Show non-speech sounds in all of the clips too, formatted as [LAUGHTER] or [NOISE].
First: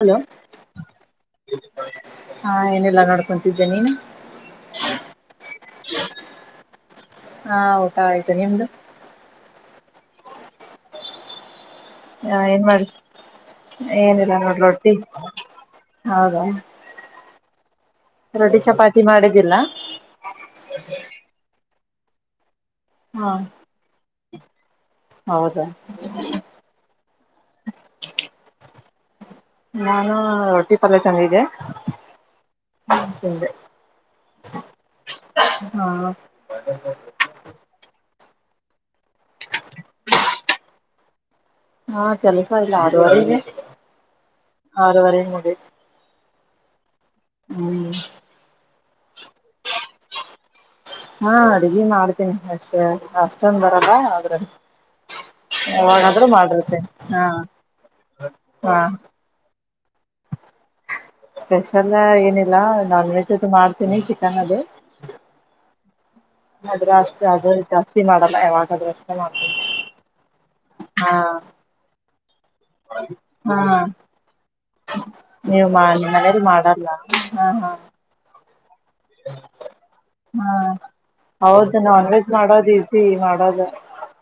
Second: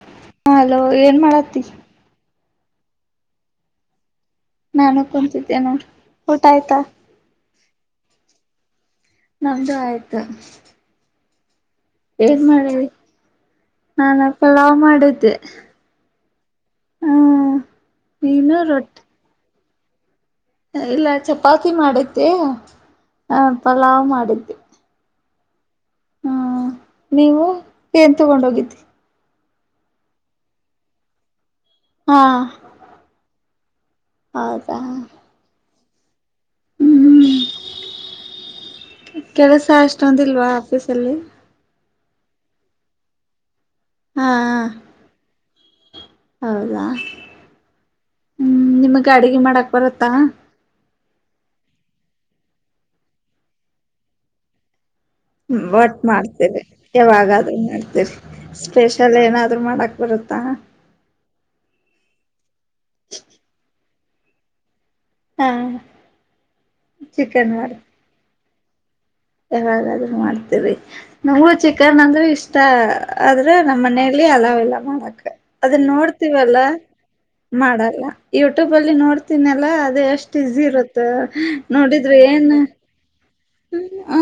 Hello ಹಾ hello ಏನ್ ಮಾಡತ್ತಿ. ಹಾ ಏನೆಲ್ಲಾ ನೋಡು ಕುಂತಿದ್ದೆ ನೀನು. ನಾನು ಕುಂತಿದ್ದೆ ನೋಡು ಊಟ ಆಯ್ತಾ. ಹಾ ಊಟ ಆಯ್ತು ನಿಮ್ದು ನಮ್ದು ಆಯ್ತು. ಹ ಏನ್ ಮಾಡ ಮಾಡಿರೀ ನಾವ್ ಏನಿಲ್ಲ ನೋಡ್ ಪಲಾವ್ ರೊಟ್ಟಿ ಮಾಡಿದ್ದೆ. ಹೌದಾ ಹಾ ರೊಟ್ಟಿ ಚಪಾತಿ ಮಾಡಿದಿಲ್ಲ ಇಲ್ಲ ಚಪಾತಿ ಮಾಡಿದ್ದೆ ಹಾ ಹ ಪಲಾವ್ ಮಾಡಿದ್ದೆ. ಹೌದಾ ಹಾ ನೀವು ಏನ್ ತಗೊಂಡ್ ಹೋಗಿದಿ. ನಾನು ರೊಟ್ಟಿ ಪಲ್ಯ ತಂದಿದ್ದೆ. ಹಾ ಹ್ಮ ತಿಂದೆ ಹೌದಾ ಹಾ ಹ್ಮ್ ಕೆಲಸ ಅಷ್ಟೊಂದಿಲ್ವಾ ಆಫೀಸಲ್ಲಿ. ಹಾ ಕೆಲಸ ಇಲ್ಲ ಆರೂವರೆಗೆ. ಹಾ ಹಾ ಹೌದಾ ಹ್ಮ್ ಹ್ಮ್ ನಿಮಗ್ ಅಡಗೆ ಮಾಡಕ್ ಬರುತ್ತಾ ಹಾ ಅಡ್ಗಿ ಮಾಡ್ತೀನಿ ಅಷ್ಟೇ ಅಷ್ಟೊಂದ ಬರಲ್ಲ ಅದ್ರಲ್ಲಿ ಬಟ್ ಮಾಡ್ತರಿ ಹಾ ಯಾವಾಗಾದ್ರು ಮಾಡ್ತೀರಿ ಹಾ ಸ್ಪೆಷಲ್ ಏನಾದ್ರು ಮಾಡಕ್ ಬರುತ್ತೆ ತ್ತಾ ಸ್ಪೆಷಲ್ ಏನಿಲ್ಲ ನಾನ್ ವೆಜ್ ಅದು ಮಾಡ್ತೀನಿ ಚಿಕನ್ ಅದು ಹಾ ಅದು ಅಷ್ಟೇ ಚಿಕನ್ ಅದ್ರಲ್ಲಿ ಮಾಡಿ ಜಾಸ್ತಿ ಮಾಡಲ್ಲ ಯಾವಾಗಾದ್ರೆ ಅಷ್ಟೇ ಮಾಡ್ತೀನಿ ಯಾವಾಗಾದ್ರೂ ಮಾಡ್ತೇರೀ ಹಾ ನಮುಗು ಚಿಕನ್ ಅಂದ್ರೆ ಇಷ್ಟ ಇಷ್ಟ ಆದ್ರೆ ಹಾ ನಮ್ಮ್ ಮನೇಲಿ ಅಲಾವೆಲ್ಲ ಮಾಡಕ್ ನೀವು ಮಾ ಅದನ್ನ ನಿಮ್ ಮನೇಲಿ ನೋಡ್ತಿೀವಲ್ಲ ಮಾಡಲ್ಲ ಹಾ ಹಾ ಮಾಡಲ್ಲ ಯೂಟ್ಯೂಬ ಅಲ್ಲಿ ನೋಡ್ತೀನಲ್ಲಾ ಅದು ಎಷ್ಟು ಹಾ ಈಜಿ ಇರುತ್ತೆ ನೋಡಿದ್ರೆ ಏನ್ ಸಿಹಿ ಮಾಡೋದು ಹ್ಮ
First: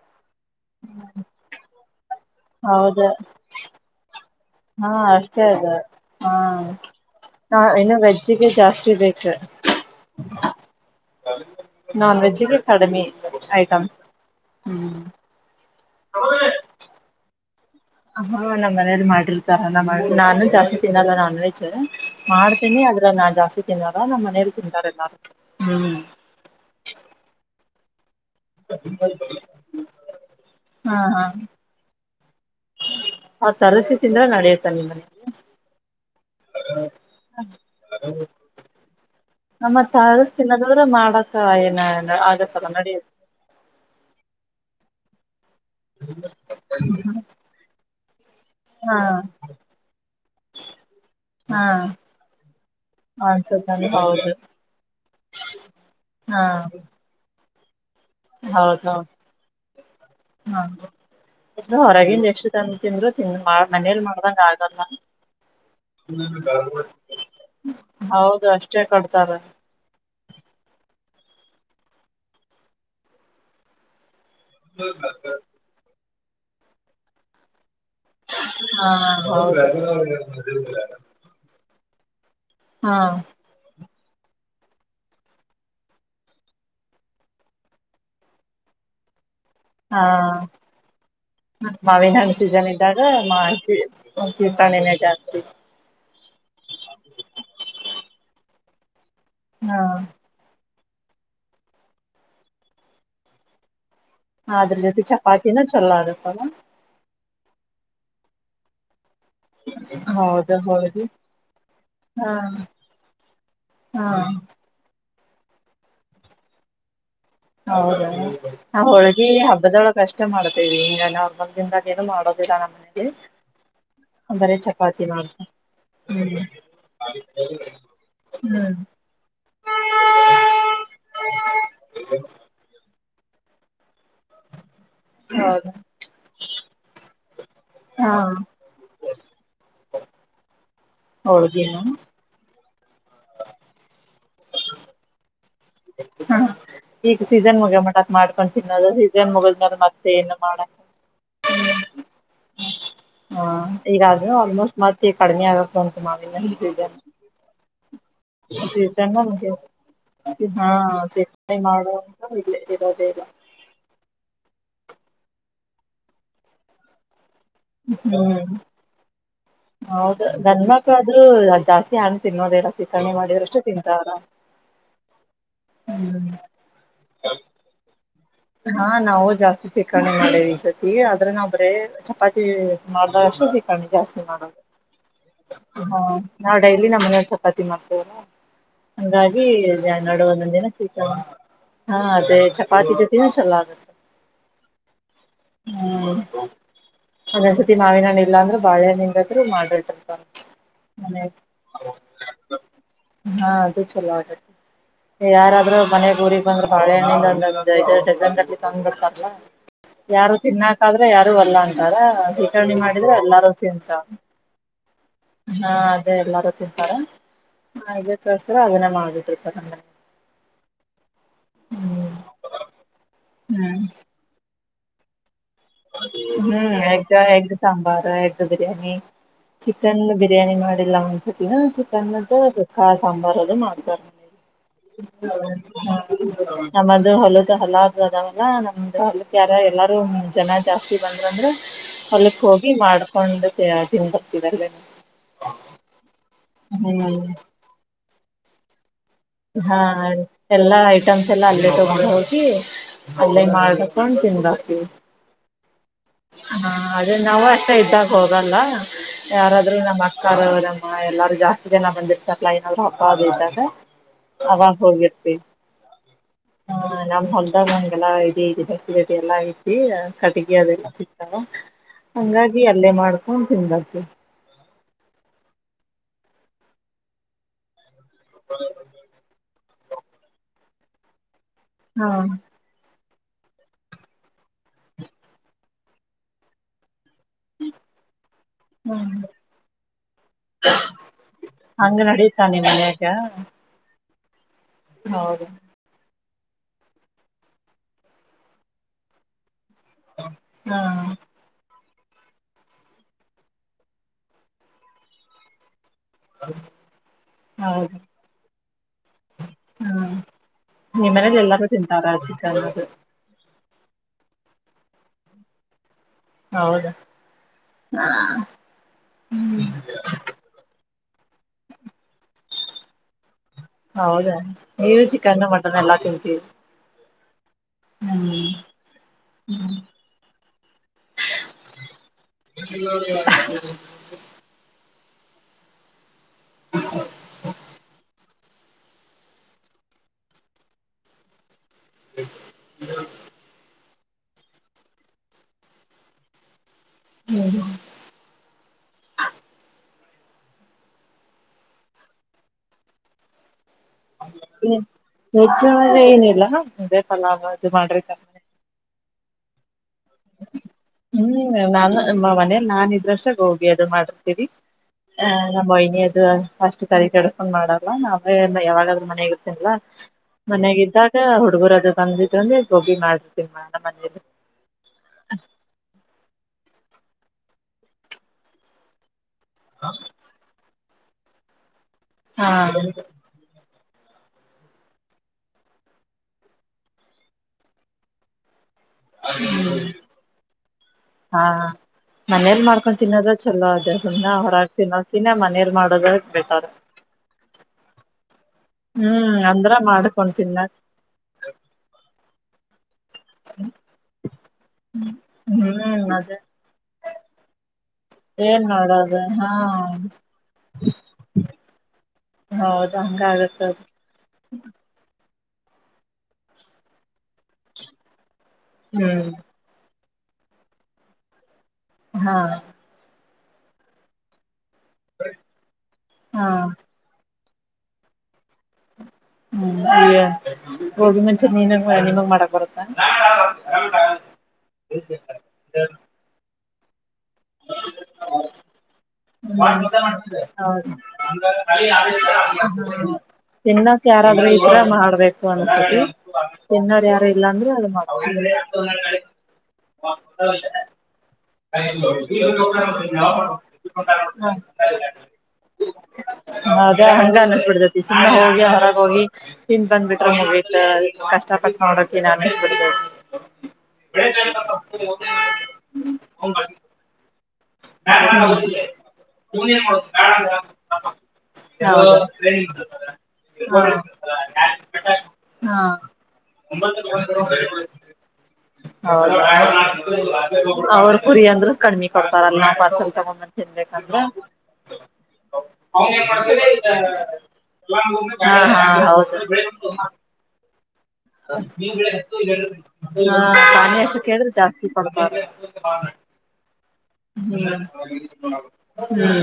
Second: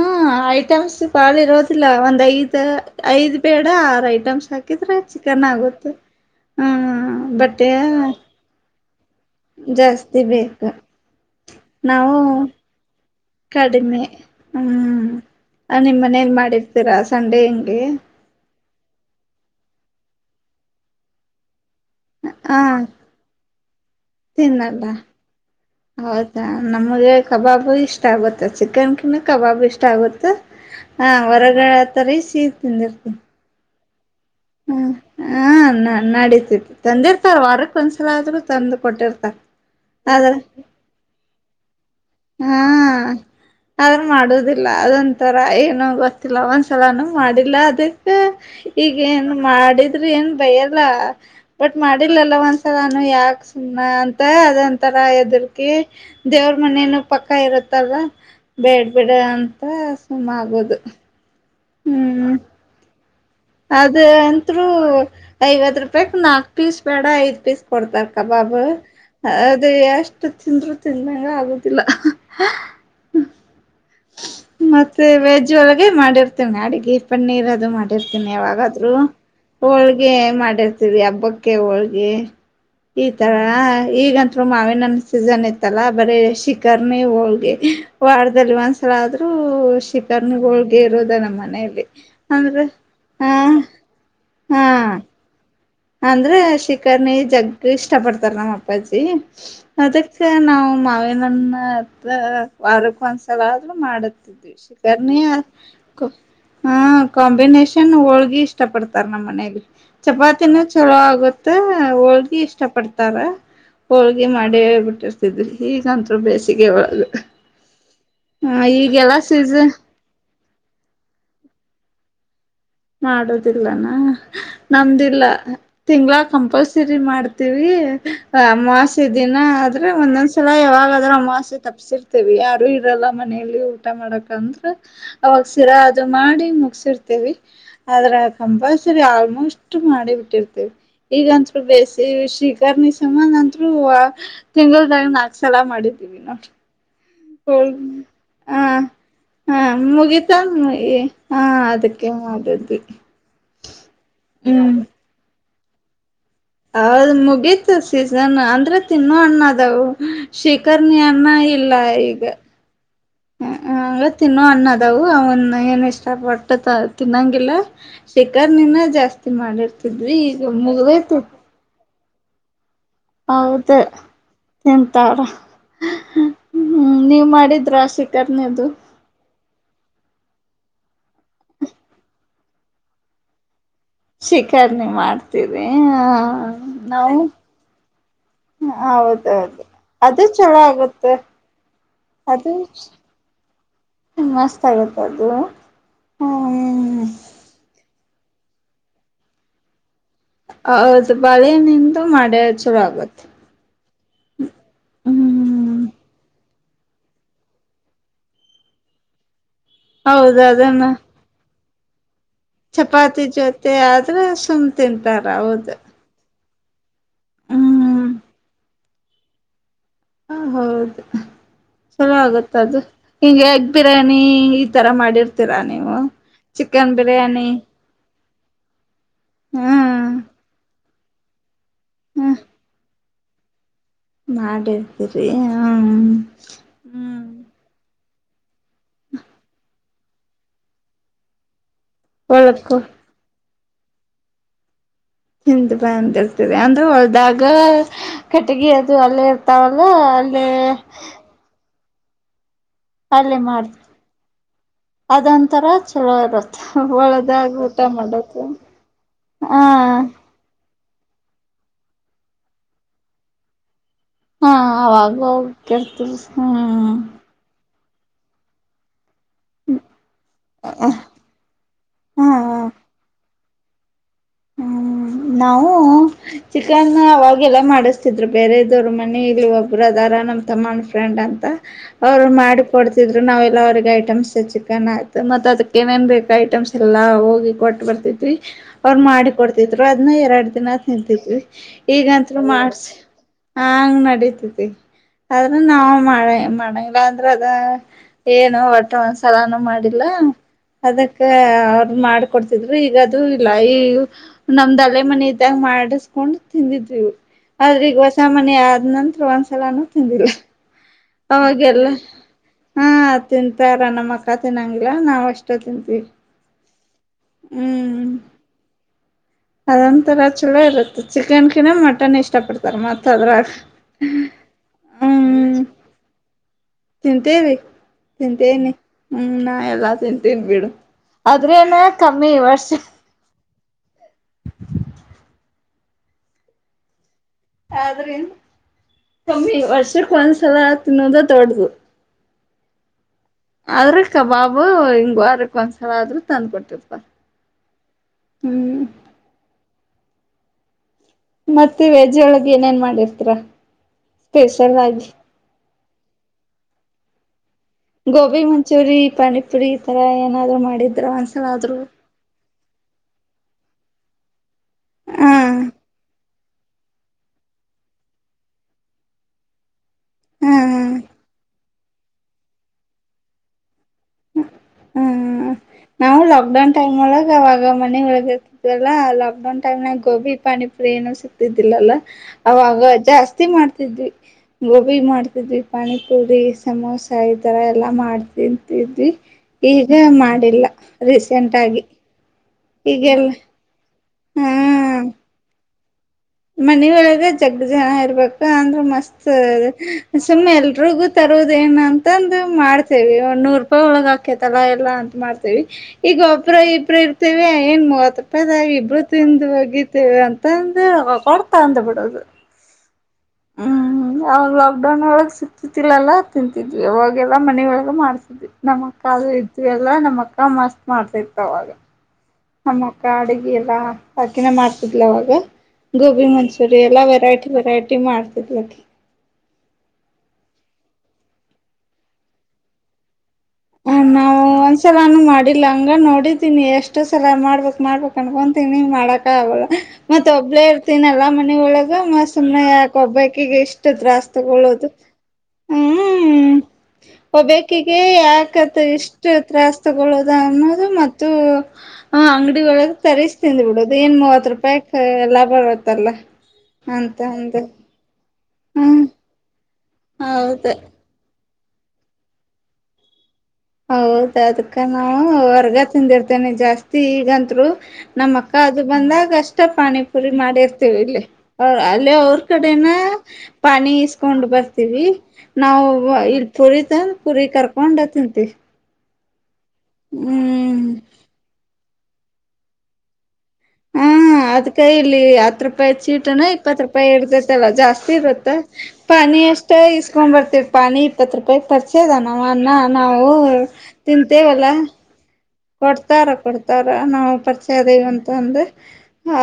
ಐಟಮ್ಸ್ ಬಾಳ ಇರೋದಿಲ್ಲ ಒಂದ್ ಐದ್ ಹೌದು ಐದ್ ಬೇಡ ಆರು ಐಟಮ್ಸ್ ಹಾ ಹಾಕಿದ್ರೆ ಅಷ್ಟೇ ಚಿಕನ್ ಅದು ಆಗುತ್ತೆ ಹ್ಮ್ಮ್ ಬಟ್ಟೆ ಹೆಿಗೆ ಜಾಸ್ತಿ ಬೇಕ್ರೆ ಜಾಸ್ತಿ ಬೇಕು ನಾವು ನಾನ್ವೆೆಜ್ಜಿಗೆ ಕಡಿಮೆ ಐಟಮ್ಸ್ ಕಡಿಮೆ ಹ್ಮ್ ನಿಮ್ಮ ಮನೇನ್ ಮಾಡಿರ್ ಸರ ಸಂಡೇ ಅಂಗೇ ಹಾ ನಮ್ಮ್ ಮನೇಲಿ ಮಾಡಿರ್ತಾರಲ್ಲ ಮಾಡ ನಾನು ಜಾಸ್ತಿ ತಿನ್ನಲ್ಲ ನಾನ್ವೆಜ್ ಹ ಮಾಡ್ತೀನಿ ಅದ್ರ ನಾನ್ ಜಾಸ್ತಿ ತಿನ್ನಲ್ಲ ನಮ್ಮ್ ಮನೇಲಿ ತಿನ್ನಲ್ಲ ತಿಂತಾರೆ ಎಲ್ಲಾರು ಹ್ಮ್ ಹೌದಾ ನಮಗೆ ಕಬಾಬ್ ಇಷ್ಟ ಇಷ್ಟ ಆಗುತ್ತೆ ಚಿಕನ್ಕಿನ ಕಬಾಬ್ ಇಷ್ಟ ಆಗುತ್ತ ಹಾ ಹ ಹಾ ಹೊರಗಡೆ ತರಿಸೀ ತಿಂದಿರ್ತೀನು ಹಾ ತರಿಸಸಿ ತಿಂದ್ರ ನಡೆಯತ್ತ ನಿಮ ಮನೆಯಲ್ಲಿ ಹ ನಡೀತಿತಿ ತಂದಿರ್ತಾರ ವಾರಕ್ ಒಂದ್ಸಲ ಆದ್ರರು ತಂದು ಕೊಟ್ಟಿರ್ತಾರ ಮತ್ತೆ ಆದ್ರ ಅಳಿಸ್ತಿಲ್ಲ ಅದು ಮಾಡ ಕ ಏನ ಹಾ ಆಗತ್ತಲ್ಲ ನಡಿಯ ಆದ್ರ ಮಾಡುದಿಲ್ಲ ಅದೊಂತರ ಏನು ನಂಗು ಗೊತ್ತಿಲ್ಲವ ಒಂದ್ಸಲಾನ ಮಾಡಿಲ್ಲ ಅದೇ ಹ ಹಾ ಈಗೇಏನ್ ಮಾಡಿದ್ರ ಏನ್ ಭಯಲ್ಲ ಹಾ ಬಟ್ ಮಾಡಿಲಲ್ಲ ಒಂದ್ಸಲನು ಯಾಕ ಸುಮ್ನ ಅನ್ಸತಾನೆ ಅಂತ ಹೌದು ಅದೊಂತರ ಹೆದರ್ಕಿ. ಹಾ ದೇವ್ರ ಮನೇನು ಪಕ್ಕ ಇರತ್ತಲ್ ಬೇಡ್ ಹೌದೌದು ಬಿಡ ಅಂತ ಸುಮ್ ಹಾ ಆಗೋದು. ಹೊರಗಿಂದ ಹ್ಮ್ ಎಷ್ಟ ತಂದ ತಿಂದ್ರು. ತಿನ್ ಅದ ಮನೇಲಿ ಮಾಡ್ದಂಗ ಅಂತ್ರೂ ಆಗಲ್ಲ ಐವತ್ ರೂಪಯಕ್ ನಾಕ್ ಪೀಸ್ ಬೇಡ ಐದ್ ಪೀಸ್. ಕೊಡ್ತಾರ ಹೌದು ಕಬಾಬು ಅಷ್ಟೇ ಕೊಡ್ತಾರ ಹ ದು ಎಷ್ಟ ತಿಂದ್ರು ತಿಂದಂಗ್ ಆಗುದಿಲ್ಲ. ಮತ್ತೆ ವೆಜ್ ಒಳಗೆ ಮಾಡಿರ್ತೀನಿ ಅಡಗಿ ಪನ್ನೀರ್ ಅದು ಮಾಡಿ ಇರ್ತೀನಿ ಹಾ ಯಾವಾಗಾದ್ರೂ ಹೌದು ಹೋಳ್ಗೆ ಮಾಡಿರ್ತೀವಿ ಹಬ್ಬಕ್ ಕ್ಕೆ ಹೊಳ್ಗೆ ಹಾ ಈ ತರ. ಈಗಂತ್ರು ಮಾವಿನ ಹಣ್ಣ ಸೀಸನ್ ಇತ್ತಲ್ಲ ಬರೆ ಶಿಕರ್ನಿ ಹೋಳ್ಗೆ ವಾರದಲ್ಲಿ ಒಂದ್ಸ ಲಾದ್ರು ಹೋಳ ಹಾ ಶಿಖರಣಿ ಹೊಳ್ಗೆ ಇರೋದೆ ನಮ್ಮ ಮನೆಯಲ್ಲಿ ಮಾವಿನ ಅಂದ್ರೆ ಆ ಹ್ಮ್ಮ್ ಶಿಕರ್ಣನೆ ಜಾಸ್ತಿ. ಅಂದ್ರೆ ಶಿಕರ್ನಿ ಜಗ್ ಇಷ್ಟ ಪಡ್ತಾರ ನಮ್ಮ್ ಅಪ್ಪಾಜಿ ಹಾ ಅದಕ್. ಮತ್ತೆ ನಾವು ಮಾವಿನನ್ನತ್ ವಾರಕ್ ಒಂದ್ಸಲ ಆದ್ರು ಮಾಡು ಅದ್ರ ಜೊತೆ ಶಿಕರ್ಣಿ ಚಪಾತಿನ ಚಲೋ ಕು ಆಗತ್ತಲ್ಲ ಹ್ಮ್ಮ್. ಕ್ವಾಂಬಿನೇಷನ್ ಹೋಳ್ಗಿ ಇಷ್ಟ ಪಡ್ತಾರ ನಮ್ಮ್ ಮನೆಲಿ. ಹೌದ. ದ್ನು ಚಲೋ ಆಗುತ್ತ ಹೋಳ್ಗಿ ಇಷ್ಟ ಪಡ್ತಾರ ಹೋಳ್ಗಿ ಹಾ ಮಾಡಿ. ಹೇಳ ಬಿಟ್ಟಿರ್ತಿದ್ವಿ ಹೀಗಂತ್ರು ಬೇಸಿಗೆ ಒಳಗ. ಹೌದ ಹ ಆ ಈಗೆಲ್ಲಾ ಹೋಳಗಿ ಸೀಸನ್ ಹಬ್ಬದೊಳಗ. ಕಸ್ಟೆ ಮಾಡ್ತೇವಿ ಇ ನಾರ್ಮಲ್ ದಿಂದಾಗ ಏನು ಮಾಡೋದಿಲ್ಲಾ ನಮ್ಮ ಮನೆ ಮಾಡೋದಿಲ್ಲನಾ ನಮ್ದಿಲ್ಲ. ಮಾಡ್ತೇವಿ ತಿಂಗಳ ಹ್ಮ್ ಕಂಪಲ್ಸರಿ ಮಾಡ್ತೀವಿ ಹ್ಮ್ ಅಮಾವಸೆ ದಿನ ಆದ್ರೆ ಒಂದೊಂದ ಸಲಾ ಯವಾಗದ್ರು ಅಮವಾಸ್ಯೆ. ತಪ್ಪಸೀರ್ತೀವಿ ಯಾರು ಇರಲ್ಲ ಮನೆಯಲ್ಲಿ ಊಟ ಮಾಡಕ ಅಂದ್ರ ಅವಾಗ ಹೌದಾ ಶಿರಾ ಇದು ಮಾಡಿ ಮುಗಸೀರ್ತೀವಿ. ಹಾ ಆದ್ರ ಕಂಪಲ್ಸರಿ ಆಲ್ಮೋಸ್ಟ್ ಮಾಡಿ ಬಿಟ್ಟಿರ್ತೀವಿ ಈಗಂತ್ರು ಹೋಳ್ಗಿನ ಬೇಸಗೆ ವಿಷ ಕರ್ನಿ ಸುಮನಂತ್ರು ತಿಂಗಳದಾಗ ನಾಕ್ ಸಲ ಮಾಡಿದೀವಿ ಹಾ ನೋಡ್ರಿ. ಈಗ ಹ ಸೀಸನ್ ಮುಗಿಯೋ ಮಟಕ್ ಮಾಡ್ಕೊಂಡ್ ಹಾ ತಿನ್ನೋದು ಸೀಸನ್ ಹಾ ಮುಗಿದ್ಮೇಲೆ ಮತ್ತೆ ಮುಗಿತ ಏನು [UNINTELLIGIBLE] ಮಾಡಕ್ ಚ ಹಾ ಅದಕ್ಕೆ ಮಾಡಿದ್ವಿ. ಹಾ ಈಗಾಗ್ಲೆ ಆಲ್ಮೋಸ್ಟ್ ಹ್ಮ್ ಮತ್ ಈಗ ಕಡಿಮೆ ಆಗಕ್ ಬಂತು ಮಾವಿನಲ್ಲಿ ಆದ್ರ ಮುಗಿತ್. ತು ಸೀಜನ್ ಅಂದ್ರೆ ಸೀಸನ್ ತಿನ್ನು ಹಣ್ಣ ಮುಗಿಯೋದು ಅದವು ಹಾ ಶಿಖರ್ನಿ ಹಣ್ಣ ಇಲ್ಲ ಈಗ. ದೇ [UNINTELLIGIBLE] ಹ್ ಹ್ ಹಂಗ ತಿನ್ನುವ ಹಣ್ಣ ಅದವು ಅವನ್ ಏನ ಇಷ್ಟಪಟ್ಟು ತಿನ್ನಂಗಿಲ್ಲ. ಹ್ಮ್ ಶಖರ್ನಿನ ಜಾಸ್ತಿ ಮಾಡಿರ್ತಿದ್ವಿ ಹೌದು ಈಗ ಗಂಡ ಮುಗದೊಯ್ತು. [UNINTELLIGIBLE] ಜಾಸ್ತಿ ಹಣ್ಣ. ತಿನ್ನಬೇಡ. ಹೌದ ತಿಂತಾರ. ಹ್ಮ ಹ್ಮ್ ನೀವ್ ಮಾಡಿದ್ರ ಶಿಖರ್ಣಿದು. ಹಾ ನಾವು ಜಾಸ್ತಿ ಶಿಖರ್ಣಿ ಮಾಡೇವಿ ಈ ಸತಿ ಆದ್ರ ನಾವು ಬರೆ ಚಪಾತಿ ಮಾಡ್ದಗ ಅಷ್ಟ ಕರ್ಣಿ ಜಾಸ್ತಿ ಮಾಡೋದು ಶಿಖರ್ನಿ ಮಾಡ್ತೀರಿ ಹ ನಾವು ಡೈಲಿ ನಾವು ನಮ್ಮನೆಲಿ ಚಪಾತಿ ಮಾಡ್ತೇವಲ್ಲ. ಹಂಗಾಗಿ ಹೌದೌದು ಅದು ನಡು ಒಂದೊಂದ ಚಲೋ ದಿನ ಆಗುತ್ತೆ ಶಿಖರ್ಣಿ ಹ ಅದೇ ಅದು ಚಪಾತಿ ಜೊತ ದಿನಷ ಎಲ್ಲ ಆಗುತ್ತೆ ಮಸ್ತ್ ಆಗುತ್ತೆ ಅದು ಹ್ಮ್ [UNINTELLIGIBLE] ನಾವೇನನ ಇಲ್ಲ ಅಂದ್ರೇ [UNINTELLIGIBLE] ಹೌದು ಬಳಿ ನಿಂದು ಮಾಡ್ಯಾ ಚಲೊ ಆಗುತ್ತೆ. ಹಾ ಅದು ಚಲೋ ಆಗುತ್ತೇ. ಯಾರಾದ್ರರು ಹ್ಮ್ ಮನೆಗ್ ಊರಿಗ್ ಬಂದ್ರೆ ಬಾಳೆಣ್ಣಿಂದ [UNINTELLIGIBLE] ಜನ್ ಗಡ್ಲಿ ತಂದ್ ಬಿಡ್ತಾರಲ್ಲ ಯಾರು ಹೌದು ಅದನ್ನ ತಿನ್ನಾಕಾದ್ರೆ ಯಾರು ಅಲ್ಲ ಅಂತಾರ. ಶೇಖರಣಿ ಮಾಡಿದ್ರೆ ಚಪಾತಿ ಎಲ್ಲಾರು ಜೊತೆ ತಿಂತಾರ ಆದ್ರೆ ಸುಮ್ ತಿಂತಾರ ಹಾ ಹೌದು ಅದೇ ಎಲ್ಲಾರು ತಿಂತಾರ. ಹಾ ಹ್ಮ್ ಇದಕ್ಕೋಸ್ಕರ ಅದನ್ನೇ ಮಾಡ್ಬಿಟ್ರ್ [UNINTELLIGIBLE] ಹ ಹೌದು ಚಲೋ ಆಗುತ್ತ್ [UNINTELLIGIBLE] ದು ಹಿಗೆ ಎಗ್ ಹ್ಮ್ ಬಿರಿಯಾನಿ ಈ ತರ ಮಾಡಿರ್ತೀರಾ ನೀವು. ಹ್ಮ್ chicken egg biryani egg sambar egg biryani. Chicken ಹ್ಮ್ ಬಿರಿಯಾನಿ ಮಾಡಿಲ್ಲ ಒಂದಸತಿನು ಹ್ಮ ಚಿಕನ್ದು ಸುಕ್ಕ ಸಾಂಬಾರ್ ಅದು ಮಾಡ್ತಾರೆ. ಮಾಡಿರ್ತೀರಿ ಹ ಹ್ಮ್ ನಮ್ಮದು ಹ್ಮ್ ಹೊಲದು ಹಲದು ಅದಾವಲ್ಲ ನಮ್ದು ಹಲಕಾರ ಎಲ್ಲಾರೂ. ಜನ ಜಾಸ್ತಿ ಬಂದ್ರು ಅಂದ್ರೇ ಹೊಲಕ್ ಹೋಗಿ ಹೊಳಕ್ಕೂ ಮಾಡ್ಕೊಂಡು ತಿನ್ ಬರ್ತಿವ್ ಅಲ್ಲೇ. ಹಿಂದ ಬಂದಿರ್ತಿವಿ ಅಂದ್ರೆ ಹೊಲದಾಗ ಕಟ್ಟಗಿ ಅದು ಅಲ್ಲೇ. ಇರ್ತಾವಲ್ಲ ಅಲ್ಲೇ. ಎಲ್ಲ ಅಲ್ಲೇ ತಗೊಂಡ್ ಹೋಗಿ ಅಲ್ಲೇ ಮಾಡಬೇಕೊಂಡು ತಿಂದ್ ಬರ್ತೀವಿ. ಅದೊಂತರ. ಚಲೋ ಇರತ್ತ ಅದೇ ನಾವು ಹೋಲದಾಗ ಅಷ್ಟೇ ಊಟ ಇದ್ದಾಗ ಮಾಡದು ಹಾ. [UNINTELLIGIBLE] ದಮ್ಮ ಎಲ್ಲಾರೂ ಜಾಸ್ತಿ ಜನ ಬಂದಿರ್ತರಲ್ಲ ಏನಾದ್ರು ಹಬ್ಬ ಅದು ಇದು ಇದ್ದಾಗ. ಹಾ ಅವಾಗ ಹೋಗಿರ್ತಿವಿ ಅವಾಗೋಗ ಕೆರ್ತಿರಿ ಹ್ಮ್. ಮಂಗಲ ಇದೆ ಇ ಬಸ್ ಜಡಿ ಎಲ್ಲಾ ಐತಿ ಕಟಗಿ ಅದೆಲ್ಲ. ಹಂಗಾಗಿ ಹ್ಮ್ ಅಲ್ಲೇ ಮಾಡ್ಕೊಂಡು ತಿಂದ್ ಬರ್ತೀವಿ. ಹ್ಮ್ ನಾವು ಚಿಕನ್ ಅವಾಗೆಲ್ಲ ಮಾಡಿಸ್ತಿದ್ರು ಬೇರೆದವರ್ ಮ ಇಲ್ಲಿ ಈಗಲೂ ಒಬ್ಬ್ರ ಅದರ ನಮ ತಮ್ಮ ಫ್ರೆಂಡ್ ಅಂತ ಹಾ ಅವ್ರು ಮಾಡಿ. ಕೊಡ್ತಿದ್ರು ನಾವೆಲ್ಲ ಅವ್ರಿಗೆ ಐಟಮ್ಸ್ ಚಿಕನ್ ಆಯತು ಮತ್ತ ಅದಕ್ಕ ಏನೇನ್ ಬೇಕ ಐಟಮ್ಸ್. ಎಲ್ಲಾ ಹೋಗಿ ಕೊಟ್ಟ್ ಬರ್ತಿದ್ವಿ. ಅವರು ಹ್ಮ್ ಮಾಡಿಕೊಡ್ತಿದ್ರು ಅದ್ನ ಎರಡ್ ದಿನ ನಿಂತಿದ್ವಿ ಹಂಗ ಈಗಂತ್ರು ನಡೀತಾ ನಿಮ್ ಮಾಡ್ಸಿ. ಮನ್ಯಾಗ ಹಂಗ್ ನಡತತಿ ಹೌದು ಆದ್ರ ನಾವು ಮಳೆ ಮಡಂಗ್ [UNINTELLIGIBLE] ಲ್ಲ ಅಂದ್ರೆ ಅದ ಏನು ಒಟ್ಟೆ ಒಂದ್ಸಲಾನು ಮಾಡ್ [UNINTELLIGIBLE] ಲ್ಲ ಹಾ ಅದಕ್ಕೆ ಅವರು ಮಾಡ್ಕೊಡ್ತಿದ್ರು ಈಗದು. ಲ್ಲಯು ನಮ್ದ್ ಅಲೆ ಮನ ಇದ್ದಾಗ ಮಾಡಿ. [UNINTELLIGIBLE] ಕೊಂಡು ತಿಂದಿದವಿ, ಆದ್ರೇ ಹೌದು ಈಗ ಹೊಸ ಮನೆ ಆದ ನಂತ್ರ ಒಂದ್ಸಲಾನೂ ತಿಂದಿಲ್ಲ. ನಿಮ್ಮನೇಲಿ ಎಲ್ಲಾರೂ ತಿಂತಾರ ಚಿಕ್ಕನ್ ಮಟ್ಟನ್ನು. ತಿಂತಾರೆ ನಮ್ಮ ಅಕ್ಕ ತಿನ್ನಂಗಿಲ್ಲ ನಾವು ಅಷ್ಟೇ ತಿಂತೀವಿ. ಹೌದು ಹ ಅದೊಂಂತರ ಚಲೋ ಇರುತ್ತೆ ಚಿಕನ್ ಕಿನ ಮಟನ್ ಇಷ್ಟ ಪಡ್ತಾರ ಮತ್ ಅದ್ರಾಗ. ಹೌದಾ ನೀವು ಚಿಕ್ಕನ್ನು ಮಟ್ಟನ್ನ್ ಎಲ್ಲಾ ತಿಂತೀರಿ. ತಿಂತೀವಿ ಹ್ಮ್ ತಿಂತೇನಿ ಹ್ಮ ನಾ ಹ್ಮ್ ಎಲ್ಲಾ ತಿಂತೀನ್ ಬಿಡು. ಅದ್ರೇನ ಕಮ್ಮಿ ಈ ವರ್ಷ. ಹ [UNINTELLIGIBLE] [UNINTELLIGIBLE] [UNINTELLIGIBLE] ಆದ್ರು ಕಮ್ಮಿ ವರ್ಷಕ್ ಒಂದ್ಸಲ ತಿನ್ನೋದ ದೊಡ್ಡದು. ಹ ಹ [UNINTELLIGIBLE] ಅದ್ರ ಕಬಾಬು ಹಿಂಗ ವಾರಕ್ ಒಂದ್ಸಲ ಆದ್ರೂ ತಂದ್ ಕೊಡ್ತಿಪ ಹ್ಮ ಹ್ಮ್ ಮತ್ತೆ ವೆಜ್ ಒಳಗೆ ಏನೇನ್ ಮಾಡಿರತಿರ ಸ್ಪೆಷಲ್ ಹ್ಮ್ ಆಗಿ ವೆಜ್ ಒಳಗ ಏನಿಲ್ಲ ಅದೇ ಫಲಾವ ಗೋಬಿ ಮಂಚೂರಿ ಪಾನಿಪುರಿ ಈಥರ ಏನಾದ್ರು ಮಾಡಿದ್ರೆ ಒಂದ್ಸಲ ಆದ್ರರು ನಮ್ಮ ಮನೇಲಿ ನಾನ್ ಇದ್ರಷ್ಟಾ ಗೋಬಿ ಅದು ಮಾಡಿರ್ತೀವಿ ಹಾ ಆಹ ನಮ್ಮ ವೈನಿ ಅದು ಅಷ್ಟ ತಲೇ ಕೆಡಸ್ಕೊಂಡ್ ಮಾಡಲ್ಲ ನಾ ಅವೇ ಯಾವಾಗಾದ್ರ ಮನೆಗ ಇರ್ತನ್ಲಾ ಮನೆಗ್ ಹಾ ಇದ್ದಾಗ ಹುಡುಗರದು ಬಂದಿದ್ರಂದೆ ಗೋಬಿ ಮಾಡತನ್ ನನ್ ಮಾಡ್ತೇನಿ ಹ್ಮ್ ನಾವು ಲಾಕ್ ಡಾನ್ ಟೈಮ್ ಒಳಗೆ ಅವಾಗ ಮನೆ ಒಳಗ ಇರತಿದವಲ್ ಲಾಕ್ಡೌನ್ ಟೈಮ್ ನಾಗ ಗೋಬಿ ಪಾನಿ ಏನು ಸಿಕ್ತಿದ್ದಿಲ್ಲಲ್ಲ ಹಾ ಅವಾಗ ಜಾಸ್ತಿ ಮಾಡ್ತಿದ್ವಿ. ಗೋಬಿ ಮಾಡ್ತಿದ್ವಿ ಪಾನಿಪುರಿ ಸಮೋಸ ಈ ಥರ ಎಲ್ಲ ಮಾಡ್ತೀದಿ ಇದ್ವಿ ಈಗ ಮಾಡಿಲ್ಲ ರೀಸೆಂಟ್ ಆಗಿ ಮನೇಲಿ ಮಾಡ್ಕೊಂಡ್ ಈಗೆಲ್ಲ ತಿನ್ನೋದ ಚಲೋ ಅದ ಸುಮ್ಮನೆ ಹೊರಗ್ ಹಾ ತಿನ್ನೋದಕಿನ್ ಮನೇಲಿ ಮಾಡೋದ ಬೆಟರ್ ಮನಿ ಒಳಗ ಜಗ್ ಜನ ಇರ್ಬೇಕು ಅಂದ್ರೆ ಮಸ್ತ್ ಹ್ಮ್ ಅಂದ್ರ ಮಾಡ್ಕೊಂಡ್ ಸುಮ್ಮ ತಿನ್ನಕ್ ಎಲ್ಲರಿಗೂ ತರುದೇಏನ ಅಂತಂದು ಮಾಡ್ತೇವಿ ಒಂದ ನೂರು ರೂಪಾಯಿ ಒಳಗ ಆಕೇತಲ್ಲ ಎಲ್ಲಾ ಅಂತ ಮಾಡ್ತೇವಿ. ಹ್ಮ್ ಈಗ ಅದೇ ಒಬ್ರ ಇಬ್ರ ಇರ್ತೇವಿ ಏನ್ ಮುವ್ವತ್ ಏನ್ ರೂಪಾಯಿ ಇಬ್ಬರು ಮಾಡೋದು ತಿಂದು ಹಾ ಒಗಿತೇವ ಅಂತಂದ ಅವ ತಂತ ಬಿಡದು ಹೌದು ಹಂಗ ಆಗತ್ತದು ಹ್ಮ್ ಹ್ಮ್ ಅವಾಗ ಲಾಕ್ ಡೌನ್ ಒಳಗ್ ಸಿಗ್ತಿತಿಲ್ಲಲ್ಲಾ ತಿಂತಿದ್ವಿ ಅವಾಗೆಲ್ಲಾ ಮನಿ ಯೊಳಗ ಮಾಡ್ತಿದ್ವಿ. ನಮ್ಮಕ್ಕ ಹ್ಮ್ ಅಲ್ಲಿ ಇದ್ವಿಲ್ಲಾ ನಮ್ಮಕ್ಕ ಮಸ್ತ್ ಮಾಡತ್ತಿತ ಅವಾಗ್ ಹಾ ನಮ್ಮ ಅಕ್ಕ ಅಡಗೆ ಎಲ್ಲ ಅಕಿನ ಮಾಡ್ತಿದ್ಲ ಅವಾಗ ಗೋಬಿ ಹಾ ಮಂಚೂರಿಯ ಎಲ್ಲ ವೆರೈಟಿ ವೆರೈಟಿ ಮಾಡ್ತಿದ್ದಲ್ ಅಕಿ ಹ್ಮ್ ಈ ಹುಯಾ ಗೋಬಿ ಮಂಚೂರಿ ನೀನಾಗ ನಿಮಗ ಮಾಡಕ್ ಬರತ್ತ ಹ ನಾವು ಒಂದ್ಸಲಾನ ಮಾಡಿಲ್ಲ ಹಂಗ ನೋಡಿದ್ದೀನಿ ಎಷ್ಟ ಇಷ್ಟ ಸಲ ಮಾಡ್ಬೇಕ ಮಾಡ್ಬೇಕು ಅನ್ಕೊಂತೀನಿ ಮಾಡಕ್ ಆಗಲ್ಲ ಮತ್ತ ಒಬ್ಬಳೇ ಇರ್ತೀನಲ್ಲಾ ಮನ ಒಳಗ ಮತ್ ಸುಮ್ನೆ ಯಾಕೆ ಒಬ್ಬಕಿ ಕಿಗೆ ಎಷ್ಟ ತಿನ್ನಕ್ ತ್ರಾಸ್ ಯಾರಾದ್ರೂ ಇದ್ರ ತಗೊಳ್ಳೋದು ಮಾಡ್ಬೇಕು ಅನ್ಸತಿ ಹ್ಮ ತಿನ್ನೋರ್ ಯಾರು ಇಲ್ಲ ಅಂದ್ರೆ ಅದು ಒಬ್ಬಕಿಗೆ ಮಾಡ ಯಾಕ ಇಷ್ಟು ತ್ರಾಸ್ ತಗೊಳ್ಳೋದ ಅನ್ನೋದು ಮತ್ತು ಅಂಗಡಿ ಒಳಗೆ ತರಿಸಿ ತಿಂದ ಬಿಡ ಏನ ಮೂವತ್ ರೂಪಾಯಕ ಎಲ್ಲಾ ಬರ್ತಲ್ಲ ಅಂತ ಅಂದ ಸಮ ಹೋಗಿ ಹೊರಗ ಹ್ಮ್ ಹೋಗಿ ತಿಂದ ಬಂದ್ಬಿಟ್ರೆ ಅಲ ಮುಗೀತ್ ಹೌದು ಕಷ್ಟ ಪಟ್ಟ ಅವರ ಅತ್ತಿ ನೋನ್ ವೆಜ್ ಬದಲಿ ಹೌದ ಅದಕ್ಕ ನಾವು ಹೊರ್ಗ ತಂದಿರ್ತೇನೆ ಜಾಸ್ತಿ ಈಗಂತ್ರು ನಮ್ಮ ಅಕ್ಕ ಅದು ಬಂದಾಗ ಅಷ್ಟ ಇವನೇನ್ ಪಾನಿ ಮಾಡೋದು ಪುರಿ ಮಾಡಿರ್ತೇವ ಇಲ್ಲಿ. ಅವ ಅಲ್ಲೇ ಅವ್ರ ಬೇಡ ಕಡೆನ ಅಂದ್ರ ಟ್ರೈನಿಂಗ್ ಪಾನಿ ಇಸ್ಕೊಂಡ್ ಬರ್ತೀವಿ ನಾವು ಹಾ ಇಲ್ ಪುರಿತ ಪುರಿ ಕರ್ಕೊಂಡ ತಿಂತೀವಿ. ಹೌ ಹ್ಮ್ ಅವ್ರ ಕುರಿ ಅಂದ್ರೂ ಕಣ್ಮಿ ಕೊಡ್ತಾರಲ್ಲಾ ಪಾರ್ಸಲ್ ತಗೊಂಡಂದ ತಿನ್ಬೇಕಂತ್ ಅದ್ಕೈ ಇಲ್ಲಿ ಹತ್ ರೂಪಾಯಿ ಚೀಟನ ಇಪ್ಪತ್ತು ರೂಪಾಯಿ ಹಾ ಇರ್ತತಲ್ಲ ಜಾಸ್ತಿ ಇರುತ್ತತ ಪಾನಿ ಅಷ್ಟ ಇಸ್ಕೊಂಡ್ ಬರ್ತರವೆ ಪಾನಿ ಇಪ್ಪತ್ತು ರೂಪಾಯ ಪರಿಚಯ ಅದನ ಅಣ್ಣ ನಾವು ತಿಂತೇವಲ್ಲ. ಹ [UNINTELLIGIBLE] ಕೊಡ್ತಾರ ಕೊಡ್ತ ತರಾ ನಾವು ಪರಿಚಯ ಅದೇವಿ ಅಂತ ಅಂದ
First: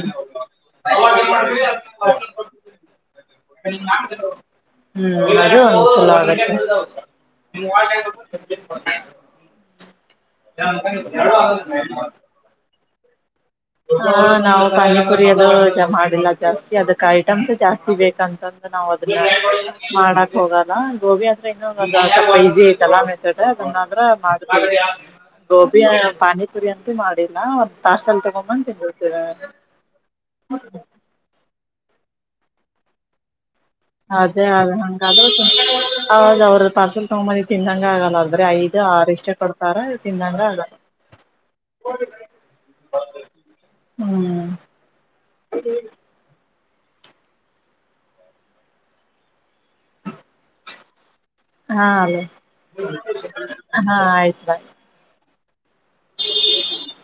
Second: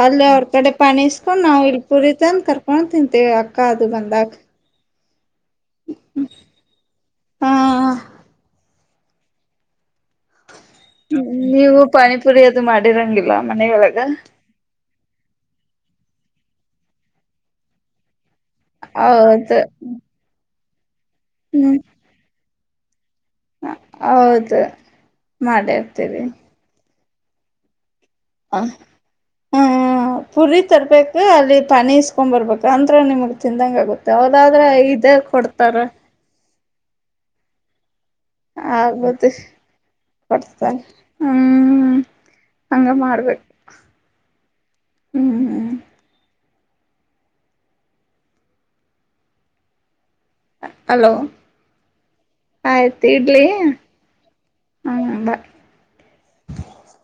ಅಲ್ಲಿ ಅವ್ರ ಕಡೆ ಪಾಣಿ ಇಸ್ಕೊಂಡ್ ನಾವ್ ಇಲ್ ಪುರಿತಂದ ಕರ್ಕ. ಹಾ ತಿಂತೇವಿ ಅಕ್ಕಾ ಅದು ಬಂದಾಗ. ಹು ಅದು ಚೊಲೊಆಗೇತಿ. ಹಾ ಗೊತ್ತಾ ಏನಪಾ ನಂಗು ಹಂಗ. ಪೂರಿ ಅದು ಮಾಡಿರಂಗಿಲ್ಲಾ. ಹಾ ನಾವು ಪಾನಿಪುರಿ ಅದು ಮಾಡಿಲ್ಲಾ ಜಾಸ್ತಿ ಅದಕ್ ಐಟಮ್ಸ್ ಜಾಸ್ತಿ ಬೇಕಂತಂದ. ನಾವ ಅದನ್ನ ಹೌದು ಮಾಡಕ ಹೋಗಲ್ಲಾ ಗೋಬಿ ಅಂದ್ರೆ ಇನ್ನು ಹ್ಮ್ ಸ್ವಲ್ಪ ಇಸಿ ಐತಲ್ಲಾ. ತಲ್ಲ ಅದನ್ನ ಆದ್ರ ಹೌದು ಮಾಡತೆವಿ ಗೋಬಿ ಅ ಮಾಡಿರ್ತೀರಿ ಪಾನಿ ಪುರಿ ಅಂತೂ ಮಾಡಿಲ್ಲಾ ಒಂದ ಪಾರ್ಸಲ್ ಹ ತಗೊಂಬಂದ ತಿನತೇವಿ. ಹ ಪುರಿ ತರಬೇಕ ಅಲ್ಲಿ ಪಾನಿ ಇಸ್ಕೊಂಬರ್ಬೇಕು ಅಂದ್ರ ನಿಮಗ ತಿಂದಂಗ ಆಗುದ. ತೌದ ಹೌದ್ರಾ ಇತ ಕೊಡತಾರ. ಹೌದ ಅವ್ರ ಪಾರ್ಸೆಲ್ ತಗೋ ಬಂದಿದ್ದು ತಿಂದಂಗ ಆಗಲ್ಲದು. ಅಂದ್ರೆ ಐದು ಆರು ಇಷ್ಟ ಆಗುತ್ತೆ ಕೊಡ್ತಾರ ತಿಂದಂಗಾಗಲ್ಲಾ. ಕೊಡ್ತಾರ ಹ್ಮ್ ಬನತಡಿ ಹಂಗ ಮಾಡ್ಬೇಕು ಹು ಹೋಗ ಹ್ಮ್ ಹ್ಮ್ ಹೋಗ. ಹಲೋ ಹಾ ಹಾ ಆಯ್ತು ಬರಿ. ಹಾ ಬಾಯ್. ಕೀ